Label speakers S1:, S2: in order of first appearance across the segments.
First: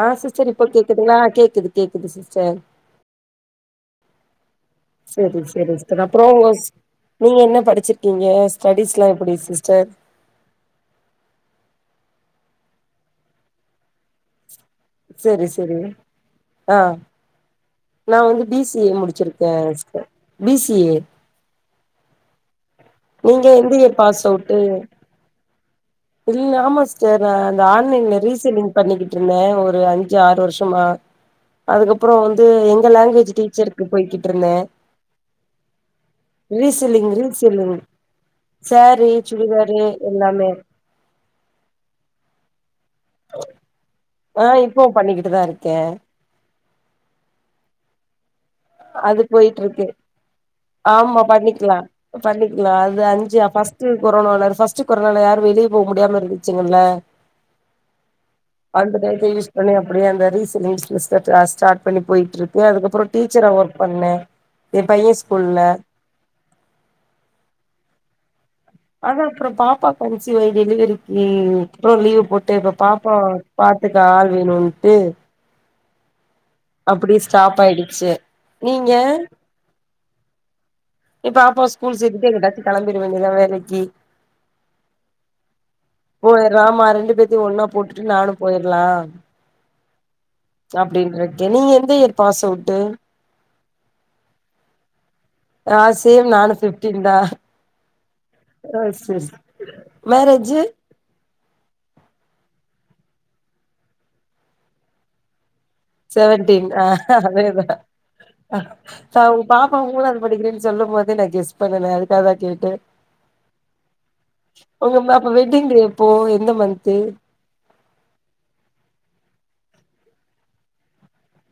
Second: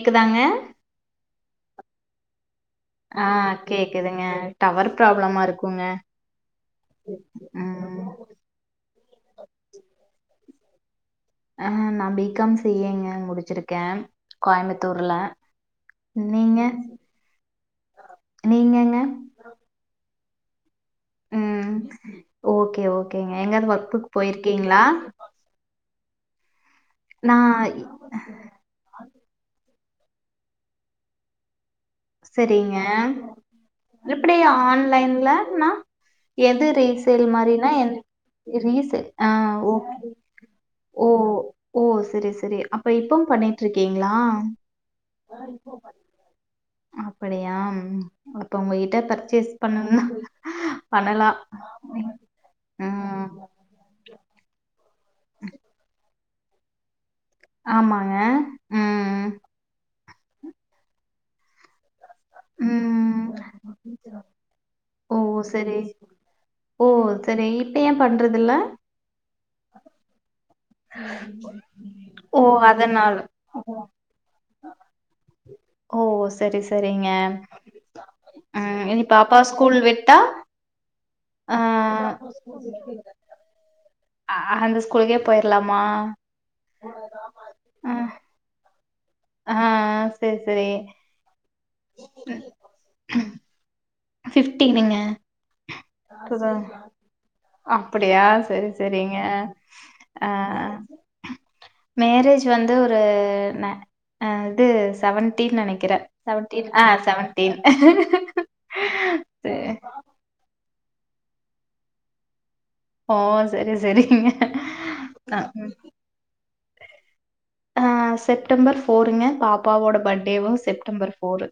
S1: ஆ sister இப்போ கேக்குதுங்கிளா கேக்குது கேக்குது சிஸ்டர்
S2: ஆ கேக்குதுங்க டவர்
S1: செரி
S2: ப்ராப்ளமா
S1: செரி
S2: இருக்குங்க
S1: சிஸ்டர் அப்றோ உங்க நீங்க என்ன படிச்சி
S2: ம்
S1: நீங்க ஸ்டேடிஸ்லா எப்புடி சிஸ்டர்
S2: அ நா பீ காம் சி ஏ ங்க முடிச்சிருக்கே கோயம்புத்தூர்ல
S1: செரி செரி
S2: நீங்க
S1: ஆ நா வந்து பி சி ஏ
S2: நீங்கங்க
S1: முடிச்சிருக்கே சிஸ்டர் பி சி ஏ
S2: ம் ஓகே ஓகேங்க
S1: நீங்க
S2: எங்கயாவது
S1: எந்த இயர்
S2: ஒர்க்குக்கு
S1: பாஸ் அவுட்டு
S2: போயிருக்கீங்களா
S1: இல்ல ஆமா சிஸ்டர்
S2: நா
S1: இந்த ஆன்லைன்ல ரீசேலிங் பண்ணிக்கிட்டுருந்தே ஒரு அஞ்சி ஆறு வருஷமா அதுக்கப்
S2: செரிங்க
S1: போய்கிட்டு
S2: எப்டி
S1: இருந்தே
S2: ஆன்லைன்லனா எது
S1: ரீசெல்லிங்
S2: ரீசேல் மாரினா
S1: ரீசெல்லிங்
S2: ரீசேல்
S1: சேரீ
S2: ஆ ஓ
S1: சுடிதாரு எல்லாமே
S2: ஓ ஓ செரி செரி அப்ப இப்பவு பண்ணிட்ருக்கீங்களா
S1: ஆ இப்பவு பண்ணிக்கிட்டு தா இருக்கே
S2: அப்டியா அப்போ உங்ககிட்ட
S1: அது
S2: பர்ச்சேஸ் பண்ணனுனா பண்ணலா
S1: ண்ணிக்கலா பண்ணிக்கலா அது
S2: ம்
S1: அஞ்சு அ ஃபஸ்ட் கோரோனால ஃபஸ்ட் கோரோனால யாரு வெளிய போமுடியாம இருந்து ச்சுங்கொல்ல
S2: ஆமாங்க ம் ம்
S1: ஒனே அப்புடியே அந்த ரீசு ரீச ஸ்டா ஆ ஸ்டார்ட் பண்ணி போய்ட்டுருக்கு அதுக்கப்புறோ
S2: ம்
S1: டீச்சரா ஒர்க் பண்ணே எ பைய
S2: ஓ
S1: ஸ்கூல்ல
S2: சேரி ஓ சேரி இப்ப ஏ பண்றதுல்ல
S1: அதா அப்புறோ பாப்பா கன்சீவ் ஆய் டெலிவரிக்கு அப்போ லீவு
S2: ஓ
S1: போட்டு இப்போ பாப்போ
S2: அதனால
S1: பாத்துக்க ஆள் வேணும்ன்ட்டு
S2: ஓ சேரி சேரிங்க
S1: ஸ்டாப் ஆயிடுச்சு
S2: ஆ
S1: நீங்க
S2: இனி பாப்பா ஸ் கூல் வெட்டா
S1: ப்ப பாப்பா ஸ்கூல் சேத்திட்டு எங்குடாச்சு கெளம்பிற வேண்டியதுதா வேலைக்கி
S2: அ அந்த ஸ்கூலுக்கே போயிரலாமா
S1: ஒரே ராமா ரெண்டு பேத்யு ஒன்னா
S2: ஆ
S1: போட்டுட் நானு போயிர்லா
S2: ஆ சரி சரி
S1: அப்புடின்ருக்கே நீங்க எந்த ஏர் பாசவுட்டு
S2: பிப்டினுங்க
S1: ஆ சேம் நானு பிப்டின் தா
S2: அப்புடியா சேரி
S1: ஆ
S2: சேரிங்க
S1: செரி
S2: ஆ
S1: மேரேஜு
S2: மேரேஜ் வந்து ஒரு ந அ அது செவன் டீன் நெனைக்கிற செவன்டீன் ஆ செவன்டீன்
S1: அ ஆ உங் பாப்பா மூணாவது படிக்கிறேன்னு சொல்லும் போதே நா கெஸ் பண்ணுனே அதுக்காக தா கேட்ட
S2: ஓ! சரி, சரிங்க.
S1: ஒங்க
S2: அ
S1: [unintelligible] வெய்ட்டிங்
S2: ம்.
S1: டே எப்போ எந்த மந்த்து
S2: ஆ செப்டம்பர் ப்போருங்க பாப்பாவோட பட்டேயு செப்டம்பர் ப்போரு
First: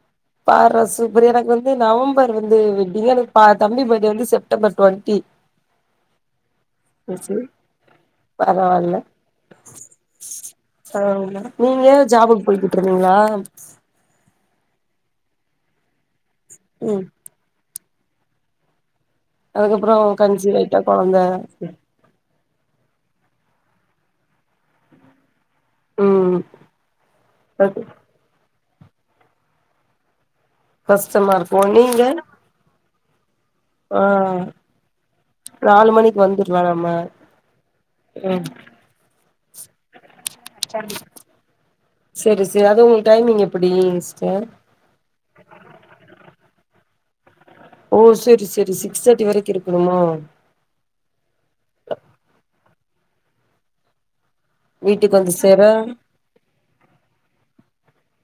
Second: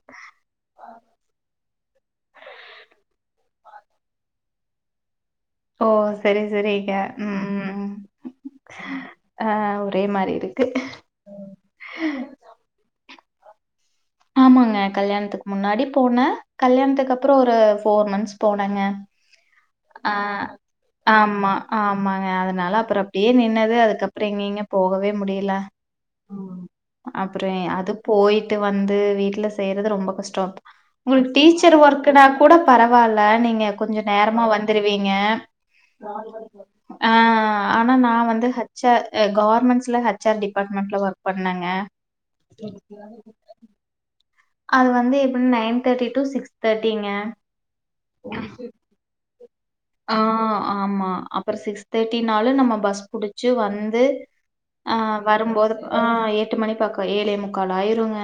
S1: பார சூப்பர் எனக்கு வந்து நவம்பர் வந்து வெட்டிங் எனக்கு ப தம்பி பட்டே வந்து செப்டம்பர் டுவெண்ட்டி
S2: ஓ சேரி சேரிங்க ம்
S1: செரி
S2: ம் ம்
S1: பரவால்ல
S2: ஆ ஒரே மாரி இருக்கு
S1: [unintelligible] நீங்க ஜாபுக்கு போய்கிட்டு இருந்தீங்களா
S2: ஆமாங்க கல்யாணத்துக்கு முன்னாடி போனே
S1: ம்
S2: கல்யாணத்துக்கு அப்புறோ ஒரு ஃபோர் மந்த்ஸ் போனங்க
S1: அதுக்கப்புறோ
S2: ஆ
S1: கன்சீவ் ஆயிட்டா கொழந்த
S2: ஆமா ஆம் ஆமாங்க அதனால அப்புறோ அப்டியே நின்னது அதுக்கப்புறோ எங்கேங்க போகவே முடியல
S1: ம்
S2: அ அப்புறோ அது போயிட்டு வந்து வீட்டுல செய்றது ரொம்ப கஷ்டோ ஒங்களுக்கு
S1: கஷ்டமா இருக்கு
S2: டீச்சர்
S1: நீங்க
S2: ஒர்க்குனா கூட பரவால்ல நீங்க கொஞ்சோ
S1: ஆ
S2: நேரமா வந் த்துருவீங்க
S1: நாலு மணிக்கு வந்துர்லா நம்ம
S2: ஆ ஆனா நா வந்து
S1: ம்
S2: ஹ ச்ஆர் அ கவர்மெண்ட்ஸ்ல ஹச்ஆர் டிபார்ட்மெண்ல ஒர்க் பண்ணேங்க
S1: அப்படிங் சிஸ்டர்
S2: அது வந்து எபன் நைன் தேர்ட்டி டு சிக்ஸ் தேர்ட்டிங்க
S1: ஓ சேரி சேரி சிக்ஸ் தேர்ட்டி வரைக்கு இருக்
S2: ஆ ஆமா அப்புற சிக்ஸ் தேர்ட்டினாலு நம்ம பஸ் புடிச்சு வந்து ஆ
S1: வீட்டுக்கு வந்து சேர
S2: வரும்போது ஆ எட்டு மணி பக்கோ ஏழே முக்கால் ஆயிருங்க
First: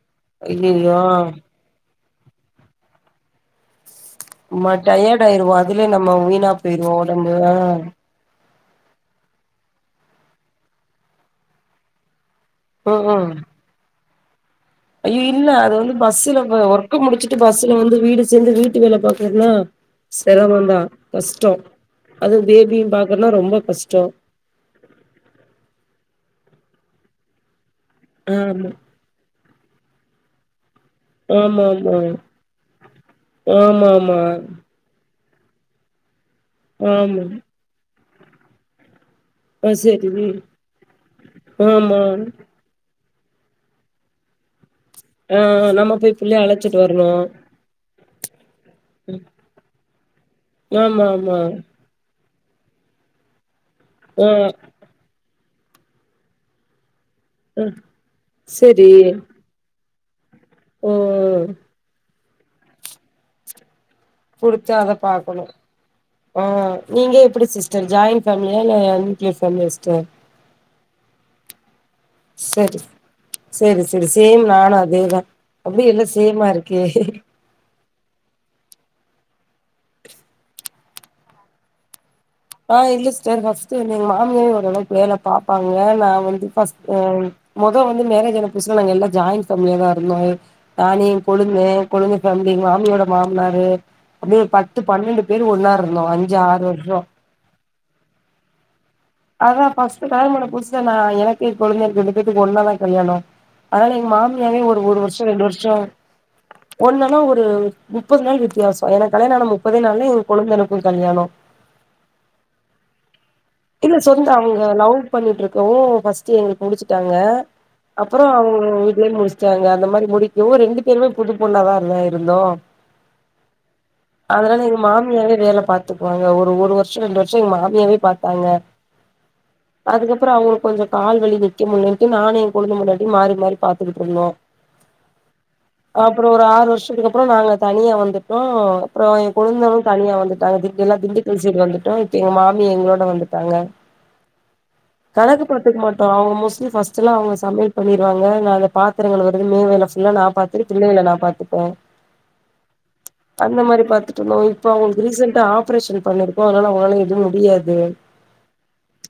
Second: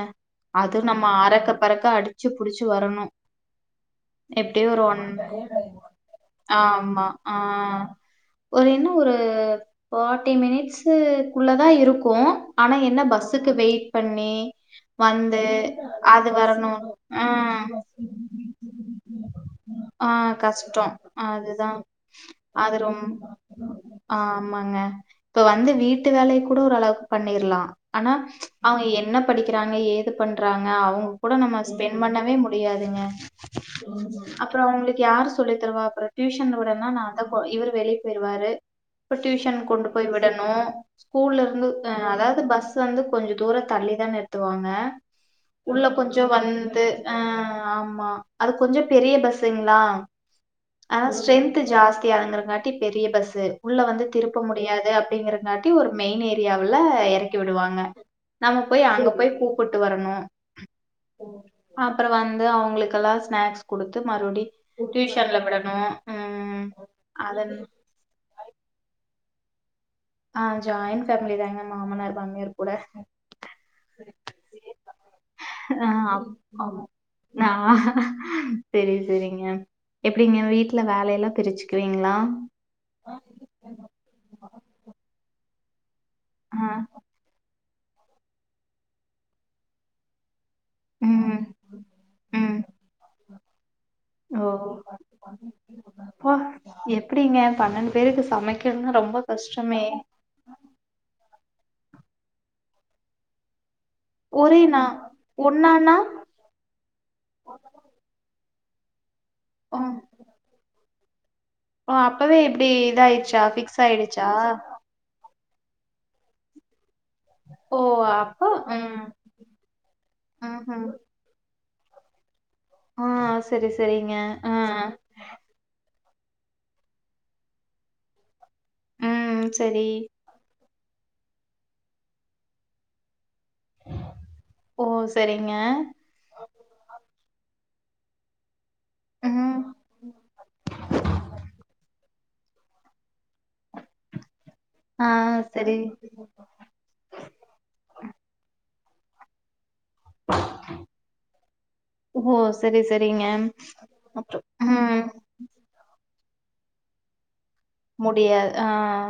S2: அது
S1: ஐயையோ
S2: நம்ம அறக்க பறக்க அடிச்சு புடிச்சு வரணு எப்டியு
S1: நம்ம
S2: ஒரு ஒன்
S1: டயர்ட் ஆயிருவோ அதிலே நம்ம வீணா போயிருவோ ஒடம்பு ஆ
S2: ஒரு என்ன ஒரு ஃபார்ட்டி மினிட்ஸுகுள்ளதா இருக்கு ஆனா என்ன
S1: ம் ம்
S2: பஸ்ஸுக்கு வெயிட் பண்ணி
S1: ஐயோ
S2: வந்து
S1: இல்ல அது வந்து
S2: அது
S1: பஸ்ல
S2: வரணு,
S1: ஒர்க்க முடிச்சுட்டு பஸ்ல
S2: ம்
S1: வந்து வீடு சேந்து வீட்டு வேல பாக்குறதுன்னா
S2: ஆ
S1: செரமந்தா
S2: கஷ்டோ
S1: கஷ்டோ
S2: அதுதா
S1: அதுவு
S2: அது
S1: பேபியு
S2: ரொம்
S1: பாக்கணுனா ரொம்ப கஷ்டோ
S2: ஆமாங்க இப்ப வந்து வீட்டு வேலைய கூட ஓரளவுக்கு பண்ணிரலா ஆனா
S1: ஆமா
S2: அவ என்ன படிக்கிறாங்க ஏது பண்றாங்க அவங்க கூட நம்ம
S1: ஆமா
S2: ஸ்பெண்
S1: ஆமா
S2: பண்ணவே முடியாதுங்க
S1: ஆமாமா
S2: அப்றோ அவங்களுக்கு யார்ரு சொல்லி தருவா டியூஷன்ல விட்றனா நான்தா
S1: ஆமா
S2: போ இவரு வெளிய போயிருவாரு இப்ப டியூஷன்
S1: ஆ
S2: கொண்டு போய்
S1: சரி
S2: விடணு ஸ்கூல்ல இருந்து அ
S1: ஆமா
S2: அதாவது பஸ் ஸ் வந்து கொஞ்ச தூரம் தள்ளிதா நிறுத்துவாங்க
S1: ஆ
S2: உள்ள
S1: நம்ம போய்
S2: கொஞ்சோ
S1: புள்ளைய அழைச்சிட்டு
S2: வந்து
S1: வரணு
S2: அ ஆமா அது கொஞ்சோ பெரிய பஸ்ஸுங்ளா
S1: ஆமா
S2: ஆனா
S1: ஆமா
S2: ஸ்ட்ரென்த் ஜாஸ்தி ஆதுங்கிறங்காட்டி பெரிய பஸ் உள்ள வந்து
S1: ஆ
S2: திருப்ப முடியாது அப்டிங்கற காட்டி ஒரு மெயின் ஏரியாவுல எறக்கி
S1: ஆ
S2: விடுவாங்க நம்ம போய்
S1: சரி
S2: அங்க போய் கூ ப்புட்டு வரணு,
S1: ஓ
S2: அப்பறோ வந்து அவங்களுக்கெல்லா ஸ்நாக்ஸ் குடுத்து மறுபடி
S1: குடுத்து அத
S2: டியூஷன்ல
S1: பாக்கணு
S2: விட
S1: ஆ நீங்க எப்படி சிஸ்டர் ஜாயிண்ட் ஃபமிலியா இல்ல நியூக்ளியர் ஃபேமிலியா சிஸ்டர்
S2: ஆ ஜாயின் ஃபேமிலிதாங்க மாமனார் மாமியார் கூட
S1: சேரி சேரி சேரி சேம் நானு அதேதா அப்டியே எல்லா சேமா இருக்கே
S2: நா சேரி சே ரிங்க எப்டிங்க வீட்ல வேல எல்லா பிரிச்சுக்குவீங்ளா
S1: ஆ இல்ல சிஸ்டர் ஃபர்ஸ்ட்டு வந்து எங்க மாமியாவே ஓரளவுக்கு வேல பாப்பாங்க நா வந்து
S2: ஆ.
S1: ஃபஸ் அ மொத வந்து மேரேஜ் ஆன புதுசுல நாங்க எல்லா ஜாயிண்ட் ஃபேமிலியாதா இருந்தோ இப் நானு எங்
S2: ம்.
S1: கொழுந்தே கொழுந்த ஃபேம்லி
S2: ம்.
S1: மாமியோட மாமனாரு அப்டியே
S2: ஓ!
S1: பத்து பன்னெண்டு பேர் ஒன்னா இருந்தோ அஞ்சு ஆறு வருஷோ
S2: எப்டிங்க பன்ணென்டு பேருக்கு சமைக்கணுன்னா ரொம்ப
S1: அதா
S2: கஷ்டமே!
S1: ஃபர்ஸ்ட் கல்யாணமான புதுசுல நா எனக்கு எ கொழந்தன்க்கு ரெண்டு பேத்துக்கு ஒன்னாதா கல்யாணோ அதனால எங்க மாமியாவே
S2: ஒரே
S1: ஒரு
S2: நா
S1: ஒரு வருஷோ ரெண்டு வருஷோ
S2: ஒண்ணான்னா?
S1: ஒண்ணு ஆனா ஒரு முப்பது நாள் வித்தியாசோ எனக்கு கல்யாண ஆன
S2: ஓ!
S1: முப்பதே நாள்ல எங் கொழுந்தனுக் கு கல்யாணோ
S2: ஓ அப்பவே எப்படி இதாயிடுச்சா ஃபிக்ஸ்
S1: இல்ல
S2: ஆயிடுச்சா?
S1: சொந்த அவங்க லவ் பண்ணிட்டு இருக்கவு ஃபஸ் ட்டு எங்களுக்கு முடிச்சுட்டாங்க
S2: ஓ!
S1: அப்பறோ
S2: அப்போ
S1: அவங்க
S2: ம்.
S1: வீட்லயே முடிச்சிட்டாங்க அந்த மாரி முடிக்கவு ரெண்டு
S2: ம்ஹ்ம்.
S1: பேருமே புதுப்பொண்ணாதான இருந்தோ
S2: ஆ சேரி சேரிங்க
S1: அதனால எங்க மாமியாவே வேல பாத்துக்குவாங்க ஒரு ஒரு வருஷ ரெண்டு வருஷ எங்க மாமியாவே பாத்தாங்க
S2: ம். சரி.
S1: அதுக்கப்பறோ அவங்களுக்கு கொஞ்சோ கால்வலி நிக்க முடியலண்ட்டு நானு எ கொழுந்த பொண்டாட்டியு மாறி மாறி பாத்துக்கிட்டுருந்தோ
S2: ஓ! சரிங்க.
S1: அப்பறோ ஒரு ஆறு வருஷத்துக்கப் பறோ நாங்க தனியா வந்துட்டோ அப்பறோ எ
S2: ம்.
S1: கொழந்தனு தனியா வந்துட்டாங்க திண்டு எல்லா திண்டுக்கல் சைடு வந்துட்டோ எங்க மாமி எங்களோட வந்துட்டாங்க
S2: ஆ
S1: கணக்கு
S2: சரி.
S1: பாத்துக்க மட்டோ அவங்க மோஸ்ட்லி ஃபர்ஸ் ட்லா அவங்க சமையல் பண்ணிருவாங்க நா அந்த பாத்திரங்கழுவுது மே வேல இல்ல நா பாத்து பிள்ளைகள நா பாத்துப்பே
S2: ஓ! சரி, சரிங்க.
S1: அந்த மாரி பாத்துட்டு இருந்தோ
S2: அப்புறம்
S1: இப்ப
S2: ம்.
S1: அவங்களுக்கு ரீசண்ட்டா ஆப்ரேஷன் பண்ணிருக் இப்ப அதனால அவங்களால எதும் முடியாது
S2: முடியாது ஆ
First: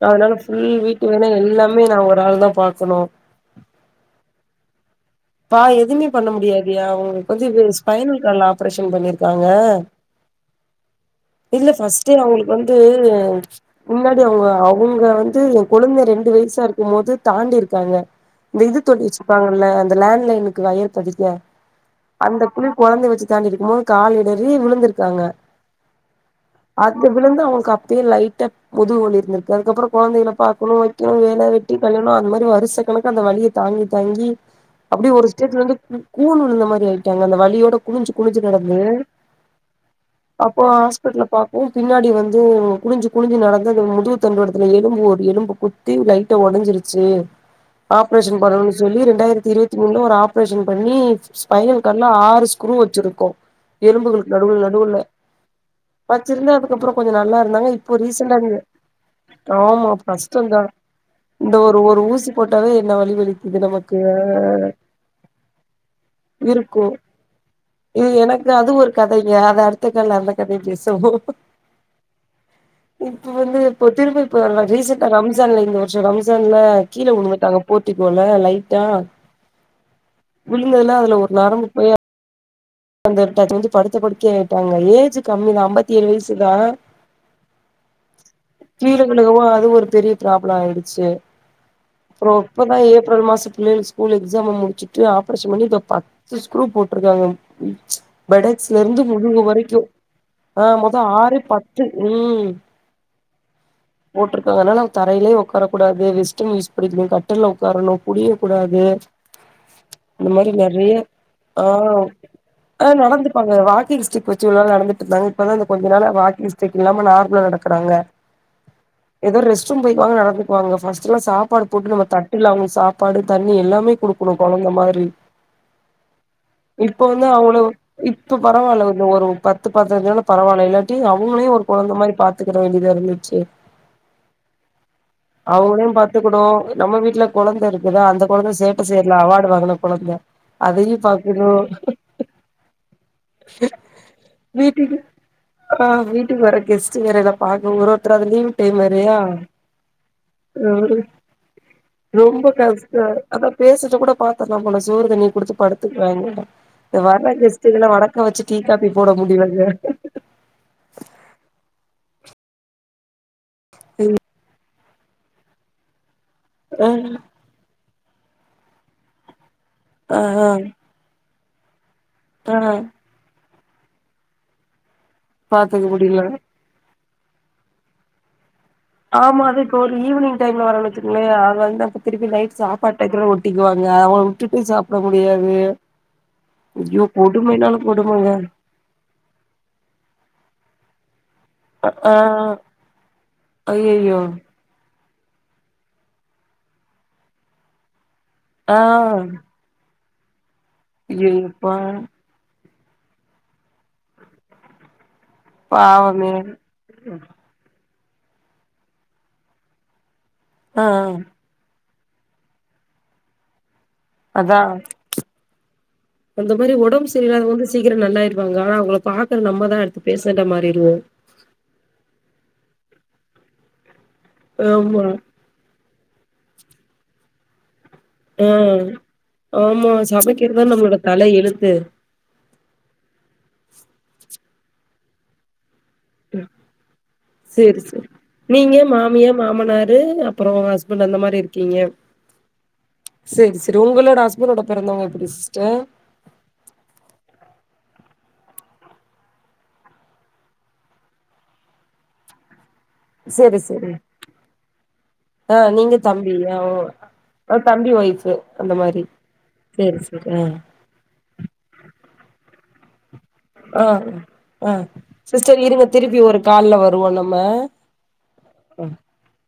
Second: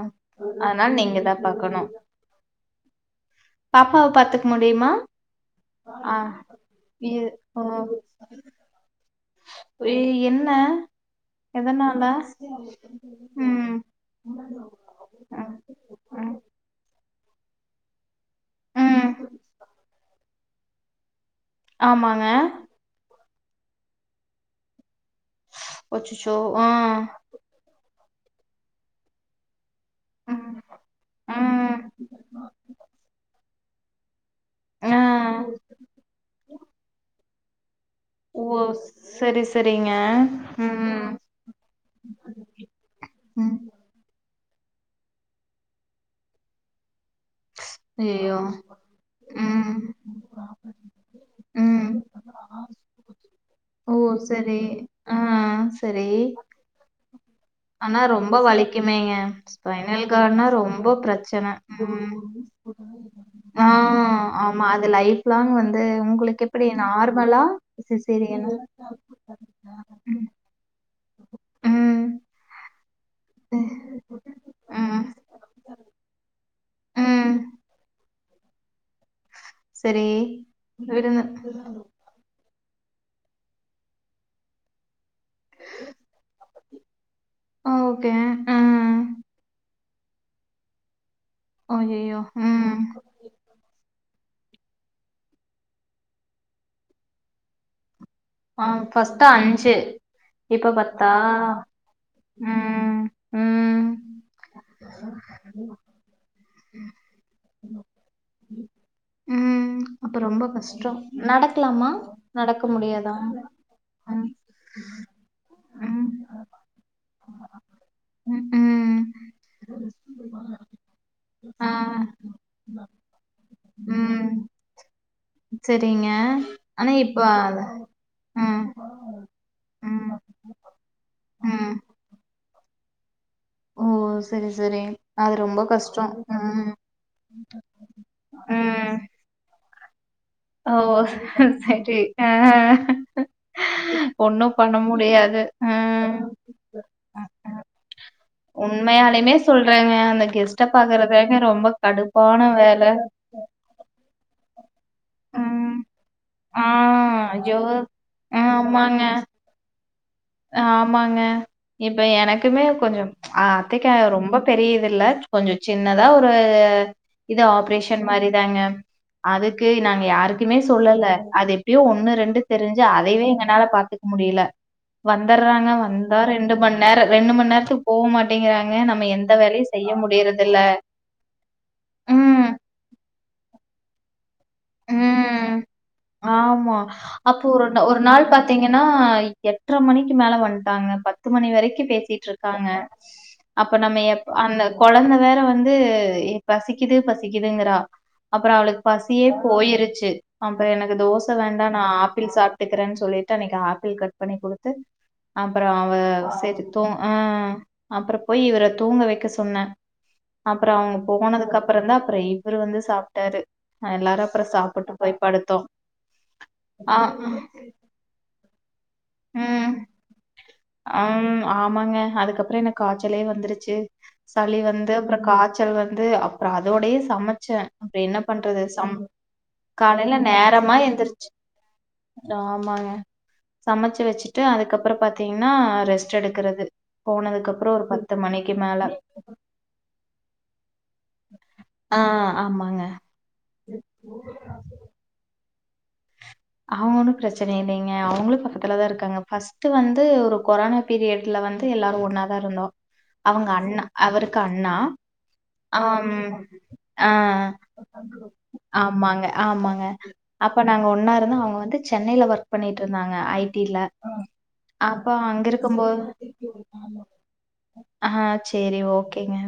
S1: அதனால ஃபுல்
S2: அதனால
S1: வீட்டு வேல
S2: நீங்கதா பாக்கணு
S1: எல்லாமே நா ஒரு ஆள் தான் பாக்கணும்
S2: பாப்பாவ பாத்துக்க முடியுமா
S1: பா எதுவுமே
S2: ஆ
S1: பண்ண முடியாதுயா அவுங்களுக்கு வந்து இது ஸ்பைனல் கார்ட்ல ஆப்ரேஷன் பண்ணிரு
S2: என்ன
S1: இல்ல
S2: எதனால
S1: ஃபர்ஸ்ட்டே அவுங்களுக்கு வந்து
S2: ம்
S1: முன்னாடி அவுங்க அவுங்க வந்து
S2: ம்
S1: கொழந்த ரெண்டு
S2: ம்
S1: வயசா இருக்கும் போது தாண்டி இருக்காங்க இந்த இது தோண்டி
S2: ம்
S1: வச்சிருப்பாங்கல்ல அந்த லேண்ட் லைனுக்கு வயர் பதிக்க
S2: ஆமாங்க
S1: அந்த புல் கொழந்தைய வச்சு தாண்டிட்ருக்கும்போது கால் இடறி விழுந்திருக்காங்க
S2: அச்சச்சோ ஆ
S1: அது விழுந்து அவங்களுக்கு அப்பயே லைட்டா முதுகு வலி இருந்துருக்கு அதுக்கப்றோ குழந்தைகள
S2: ம்
S1: பாக்கணும் வைக்கணும் வேல வெட்டி
S2: ம்
S1: கல்யாணம் அந்த மாதிரி வருசகனாக்கா அந்த வலிய தாங்கி தாங்கி
S2: ஆ
S1: அப்டியே ஒரு ஸ்டேஜ்ல வந்து கூண் விழுந்த மாதிரி ஆயிட்டாங்க அந்த வலியோட குனிஞ்சு குனிஞ்சு நடந்து
S2: நீங்க
S1: பாப்பாவ ஹாஸ்பிட்டல்ல பாப்போ பின்னாடி வந்து குனிஞ்சு குனிஞ்சு
S2: ம்
S1: நடந்து அந்த முதுகு தண்டுவடத்துல எலும்பு ஒரு எலும்பு குத்தி லைட்டா ஒடஞ்சிருச்சு
S2: ஐயயோ
S1: ஆப்ரேஷன் பண்ணனு சொல்லி ரெண்டாயிரத்தி
S2: ம்
S1: இருவத்தி ஒரு ஆப்ரேஷன் பண்ணி ஸ்பைனல்
S2: ம்
S1: கார்ட்ல ஆறு ஸ்க்ரூ வச்சிருக்கோம்
S2: ஓ
S1: எலும்புகளுக்கு நடுவுல
S2: சரி
S1: நடுவுல
S2: ஆ சரி
S1: வச்சிருந்த அதுக்கப்புறோ கொஞ்சோ நல்லா இருந்தாங்க இப்போ
S2: ஆனா
S1: ரீசெண்டா
S2: ரொம்ப
S1: இந்த
S2: வலிக்குமேங்க
S1: ஆமா
S2: ஸ்பைனல் கார்ட்னா
S1: கஷ்டந்தா
S2: ரொம்ப பிரச் சன
S1: இந்த ஒரு ஒரு
S2: ம்
S1: ஊசி போட்டாவே என்ன வலி வலிக்குது
S2: ஆ
S1: நமக்கு
S2: ஆமா இந்த லைஃப் லாங் வந்து உங்களுக்கு எப்டி
S1: இருக்கு
S2: நார்மலா சிசேரியனா
S1: ட்டைங்க அத அடுத்து கால்ல
S2: ம்
S1: அந்த கதய பேசுவோம்
S2: ம்
S1: இப்ப வந்து இப்ப திரும்ப இப்ப வ ரீசெண்டா ரம்சான்ல இந்த வருஷம் ரம்சான்ல கீழ
S2: ம்
S1: விழுந்துட்டாங்க போட்டி போல லைட்டா
S2: சரி
S1: விழுந்ததுல்ல அதுல
S2: விருந்து
S1: ஒரு நரம்பு போய் அந்த [unintelligible] படுத்த படுக்கை ஆயிட்டாங்க ஏஜ் கம்மிதான் அம்பத்தி ஏழு வயசுதான்
S2: ஆ ஓகே ம்
S1: கீழ விழுகவும் அது ஒரு பெரிய ப்ராப்ளம் ஆயிடுச்சு
S2: அய்யய்யோ
S1: அப்புறம்
S2: ம்
S1: இப்பதான் ஏப்ரல் மாச புள்ளைகளுக்கு ஸ்கூல் ஸ்கூல் எக்ஸாம முடிச்சுட்டு ஆப்ரேஷன் பண்ணி இப்ப பத்து ஸ்க்ரூ போட்ருக்காங்க
S2: ஆ
S1: பெடக்ஸ்ல இருந்து
S2: ஃபஸ்ட்டு
S1: முதுகு
S2: அஞ்சு
S1: வரைக்கும் ஆ
S2: இப்ப பத்தா
S1: மொத்தம் ஆறு பத்து உம்
S2: ம் ம்
S1: போட்ருக்கதனால அவுங்க தரையிலயே உக்காரக் கூடாது நியூஸ் படிக்கனும் கட்டல்ல உக்காரணும் புடியக் கூடாது
S2: ம் அப்ப
S1: இந்த
S2: ரொம்ப
S1: மாரி
S2: கஷ்டோ
S1: நெறைய ஆ
S2: நடக்கலாமா நடக்க
S1: ஆ
S2: முடியாதா
S1: நடந்துப்பாங்க வாக்கிங் ஸ்டிக்
S2: ம்
S1: வச் [unintelligible] நடந்துட்டு இருந்தாங்க இப்பதான் இந்த கொஞ்ச நாளா
S2: ம்
S1: வாக்கிங் ஸ்டிக் இல்லாம நார்மலா நடக்குறாங்க
S2: ம் ம்
S1: எதோ ரெஸ்ட் ரூம் போய்க்குவாங்க நடந்து க்குவாங்க ஃபர்ஸ்ட்லாம் சாப்பாடு
S2: ஆ,
S1: போட்டு நம்ம தட்டுல அவுங்க சாப்பாடு தண்ணி எல்லாமே குடுக்கணும்
S2: ம்.
S1: கொழந்த மாதிரி
S2: சரிங்க ஆனா
S1: இப்போ
S2: இப்ப
S1: வந்து அவங்கள இப்ப
S2: ம்,
S1: பரவால்ல ஒரு ஒரு பத்து பதினஞ்சு
S2: ம்,
S1: நாளா பரவாயில்ல இல்லாட்டி அவுங்களையும் ஒரு
S2: ம்.
S1: கொழந்த மாதிரி பாத் துக்குற வேண்டியதா இருந்துச்சு
S2: ஓ சரி சரி அது ரொம்ப
S1: அவுங்களையும்
S2: கஷ்டம்.
S1: பாத்துக்கணு
S2: ம்,
S1: நம்ம வீட்டுல கொழந்த இருக்குதா அந்த கொழந்த சேட்ட
S2: ம்.
S1: செய்றதுல அவார்டு வாங்குன கொழந்த
S2: ஓ
S1: அதையு பாக்கணு
S2: சேரி சேரி அ அ ஒண்ணும் பண்ண முடியாது
S1: அ
S2: ம்.
S1: வீட்டுக்கு வர கெஸ்ட் வேற எதாது பாக்கனு ஒரு ஒருத்தரா அது லீவு
S2: உண்மையாலயுமே சொல்றங்க அந்த கெஸ்ட்ட பாக்குற வேல ரொம்ப கடுப்பான
S1: ரொம்ப
S2: வேல
S1: கஷ்ட அதா பேசிட்டு கூட பாத்துர்லா போல சோறுத் தண்ணி குடுத்து
S2: ம்.
S1: படுத்துக்குறாங்க
S2: ஆ,
S1: அ வர்ற
S2: ஐயோ!
S1: கெஸ்டுகள வணக்க வச்சு டீ காப்பி
S2: ஆமாங்க.
S1: போட முடியலங்க
S2: ஆமாங்க இப்ப எனக்குமே கொஞ்சோ அ அத்தைக்கா ரொம்ப பெரியது இல்ல கொஞ்ச சின்னதா ஒரு
S1: ஆ
S2: இது ஆப்ரேஷன் மாரி தாங்க அதுக்கு நாங்க
S1: ஆ
S2: யாருக்குமே சொல்லல அது எப்டியோ ஒண்ணு ரெண்டு
S1: ஆ
S2: தெரிஞ்சு அதைவே எங்கனால பாத்து முடில வந்தர்றாங்க
S1: பாத்துக்க
S2: வந்தா
S1: முடியல
S2: ரெண்டு மணி நேரோ ரெண்டு மணி நேரத்துக்கு போ மாட்டேங்கிறாங்க நம்ம எந்த
S1: ஆமா அது
S2: வேலையும்
S1: இப்ப
S2: செய்ய
S1: ஒரு ஈவினிங்
S2: முடியறதில்ல.
S1: டைம்ல வரோனு வச்சுங்களே அது வந்து அப்ப திருப்பி
S2: ம்,
S1: நைட் சாப் பட்டயத்துல ஒட்டிக்குவாங்க அவுங் விட்டுட்டு சாப்ட
S2: ம்.
S1: முடியாது
S2: ஆமா.
S1: அய்யோ கொடுமைனாலு கொடுமங்க
S2: ன்னா எட்டர மணிக்கு மேல வந்ட்டாங்க பத்து மணி வரை கி
S1: அ ஆ
S2: பேசிட்டு இருக்காங்க அப்ப நம்ம
S1: ஐயையோ
S2: எப் அந்த கொழந்த வேற வந்து எ பசிக்குது பசிக்குதுங்கிறா அப்பறோ
S1: ஆ
S2: அவளுக்கு பசியே போயிருச்சு அப்பறோ எனக்கு தோச வேண்டா
S1: ஐயையோப்பா
S2: நா ஆப்பிள் சாப் த்துக்கிறேன்னு சொல்லிட்டு அன்னைக்கு ஆப்பிள் கட் பண்ணி குடுத்து அப்றோ அவ
S1: பாவமே
S2: செரி தூங் அ அப்றே போய் இவர தூங்க வைக்க சொன்னே அப்றோ
S1: ஆ
S2: போனதுக்கு அப்பறோ தா அப்பறோ இவரு வந்து சாப்ட்டாரு அ எல்லாரு அப்றோ
S1: அதா
S2: சாப்பிட்டு போய் படுத்தோ அ ம்
S1: கிற நல்லாய்ருவாங்க ஆனா அவுங்கள பாக்குற நம்ம தா அடுத்து பேசன்டா மாரிருவோ
S2: ஆம் ஆமாங்க அதுக்கப்பற எனக்கு காச்சலயே வந்துருச்சு சளி வந்து
S1: ஆமா
S2: அப்றோ காச் பெறகு வந்து அப்றோ அதோடைய சமைச்சே அப்றோ என்னப்
S1: ஆ
S2: பண்றது சம்
S1: ஆமா
S2: காலேல
S1: சமைக்கிறதுதா
S2: நேரமா
S1: நம்மளோட தல
S2: எந்திருச்சு
S1: எழுத்து
S2: ஆமாங்க சமச்சு வச்சுட்டு அதுக்கப்பறோ பாத்தீங்கன்னா ரெஸ்ட் ட்ற எடுக்கிறது போனதுக்கு அப்பறோ
S1: சேரி
S2: ஒரு
S1: சேரி
S2: பத்து மணிக்கு
S1: நீங்க
S2: மேல
S1: மாமியா மாமனாரு அப் அப்றோ ஹ்ஸ்பண்ட் அந்த மாரி இருக்
S2: அ ஆமாங்க
S1: சேரி சேரி உங்களோட ஹஸ்பண்ட்டோட பிறந்தவுங்க எப்டி சிஸ்டர்
S2: அவுங்க ஒன்னு பிரெச்சன இல்லீங்க அவுங்களு பக்கத்துல தா இருக்காங்க ஃபஸ்ட்டு வந்து ஒரு கொரோனா பீரியட்ல வந்து எல்லாரு ஒன்னாதா இருந்தோ அவுங்க
S1: செரி
S2: அண்ணா
S1: செரி
S2: அவருக்கு அண்ணா
S1: ஆ நீங்க
S2: ஆம்
S1: தம்பி ஆ ஓ
S2: ஆ
S1: தம்பி ஒய்ஃபு அந்த மாரி
S2: ஆமாங்க ஆமாங்க
S1: செரி செரி
S2: அப்ப நாங்க ஒன்னா இருந்தோ அவுங்க வந்து சென்னைல ஒர்க் பண்ணிட்டு இருந்தாங்க ஐ டி ல
S1: அ சிஸ்டர் இருங்க திருப்பி ஒரு கால்ல வருவோ நம்ம
S2: ஆ சேரி
S1: ம்
S2: ஓகேங்க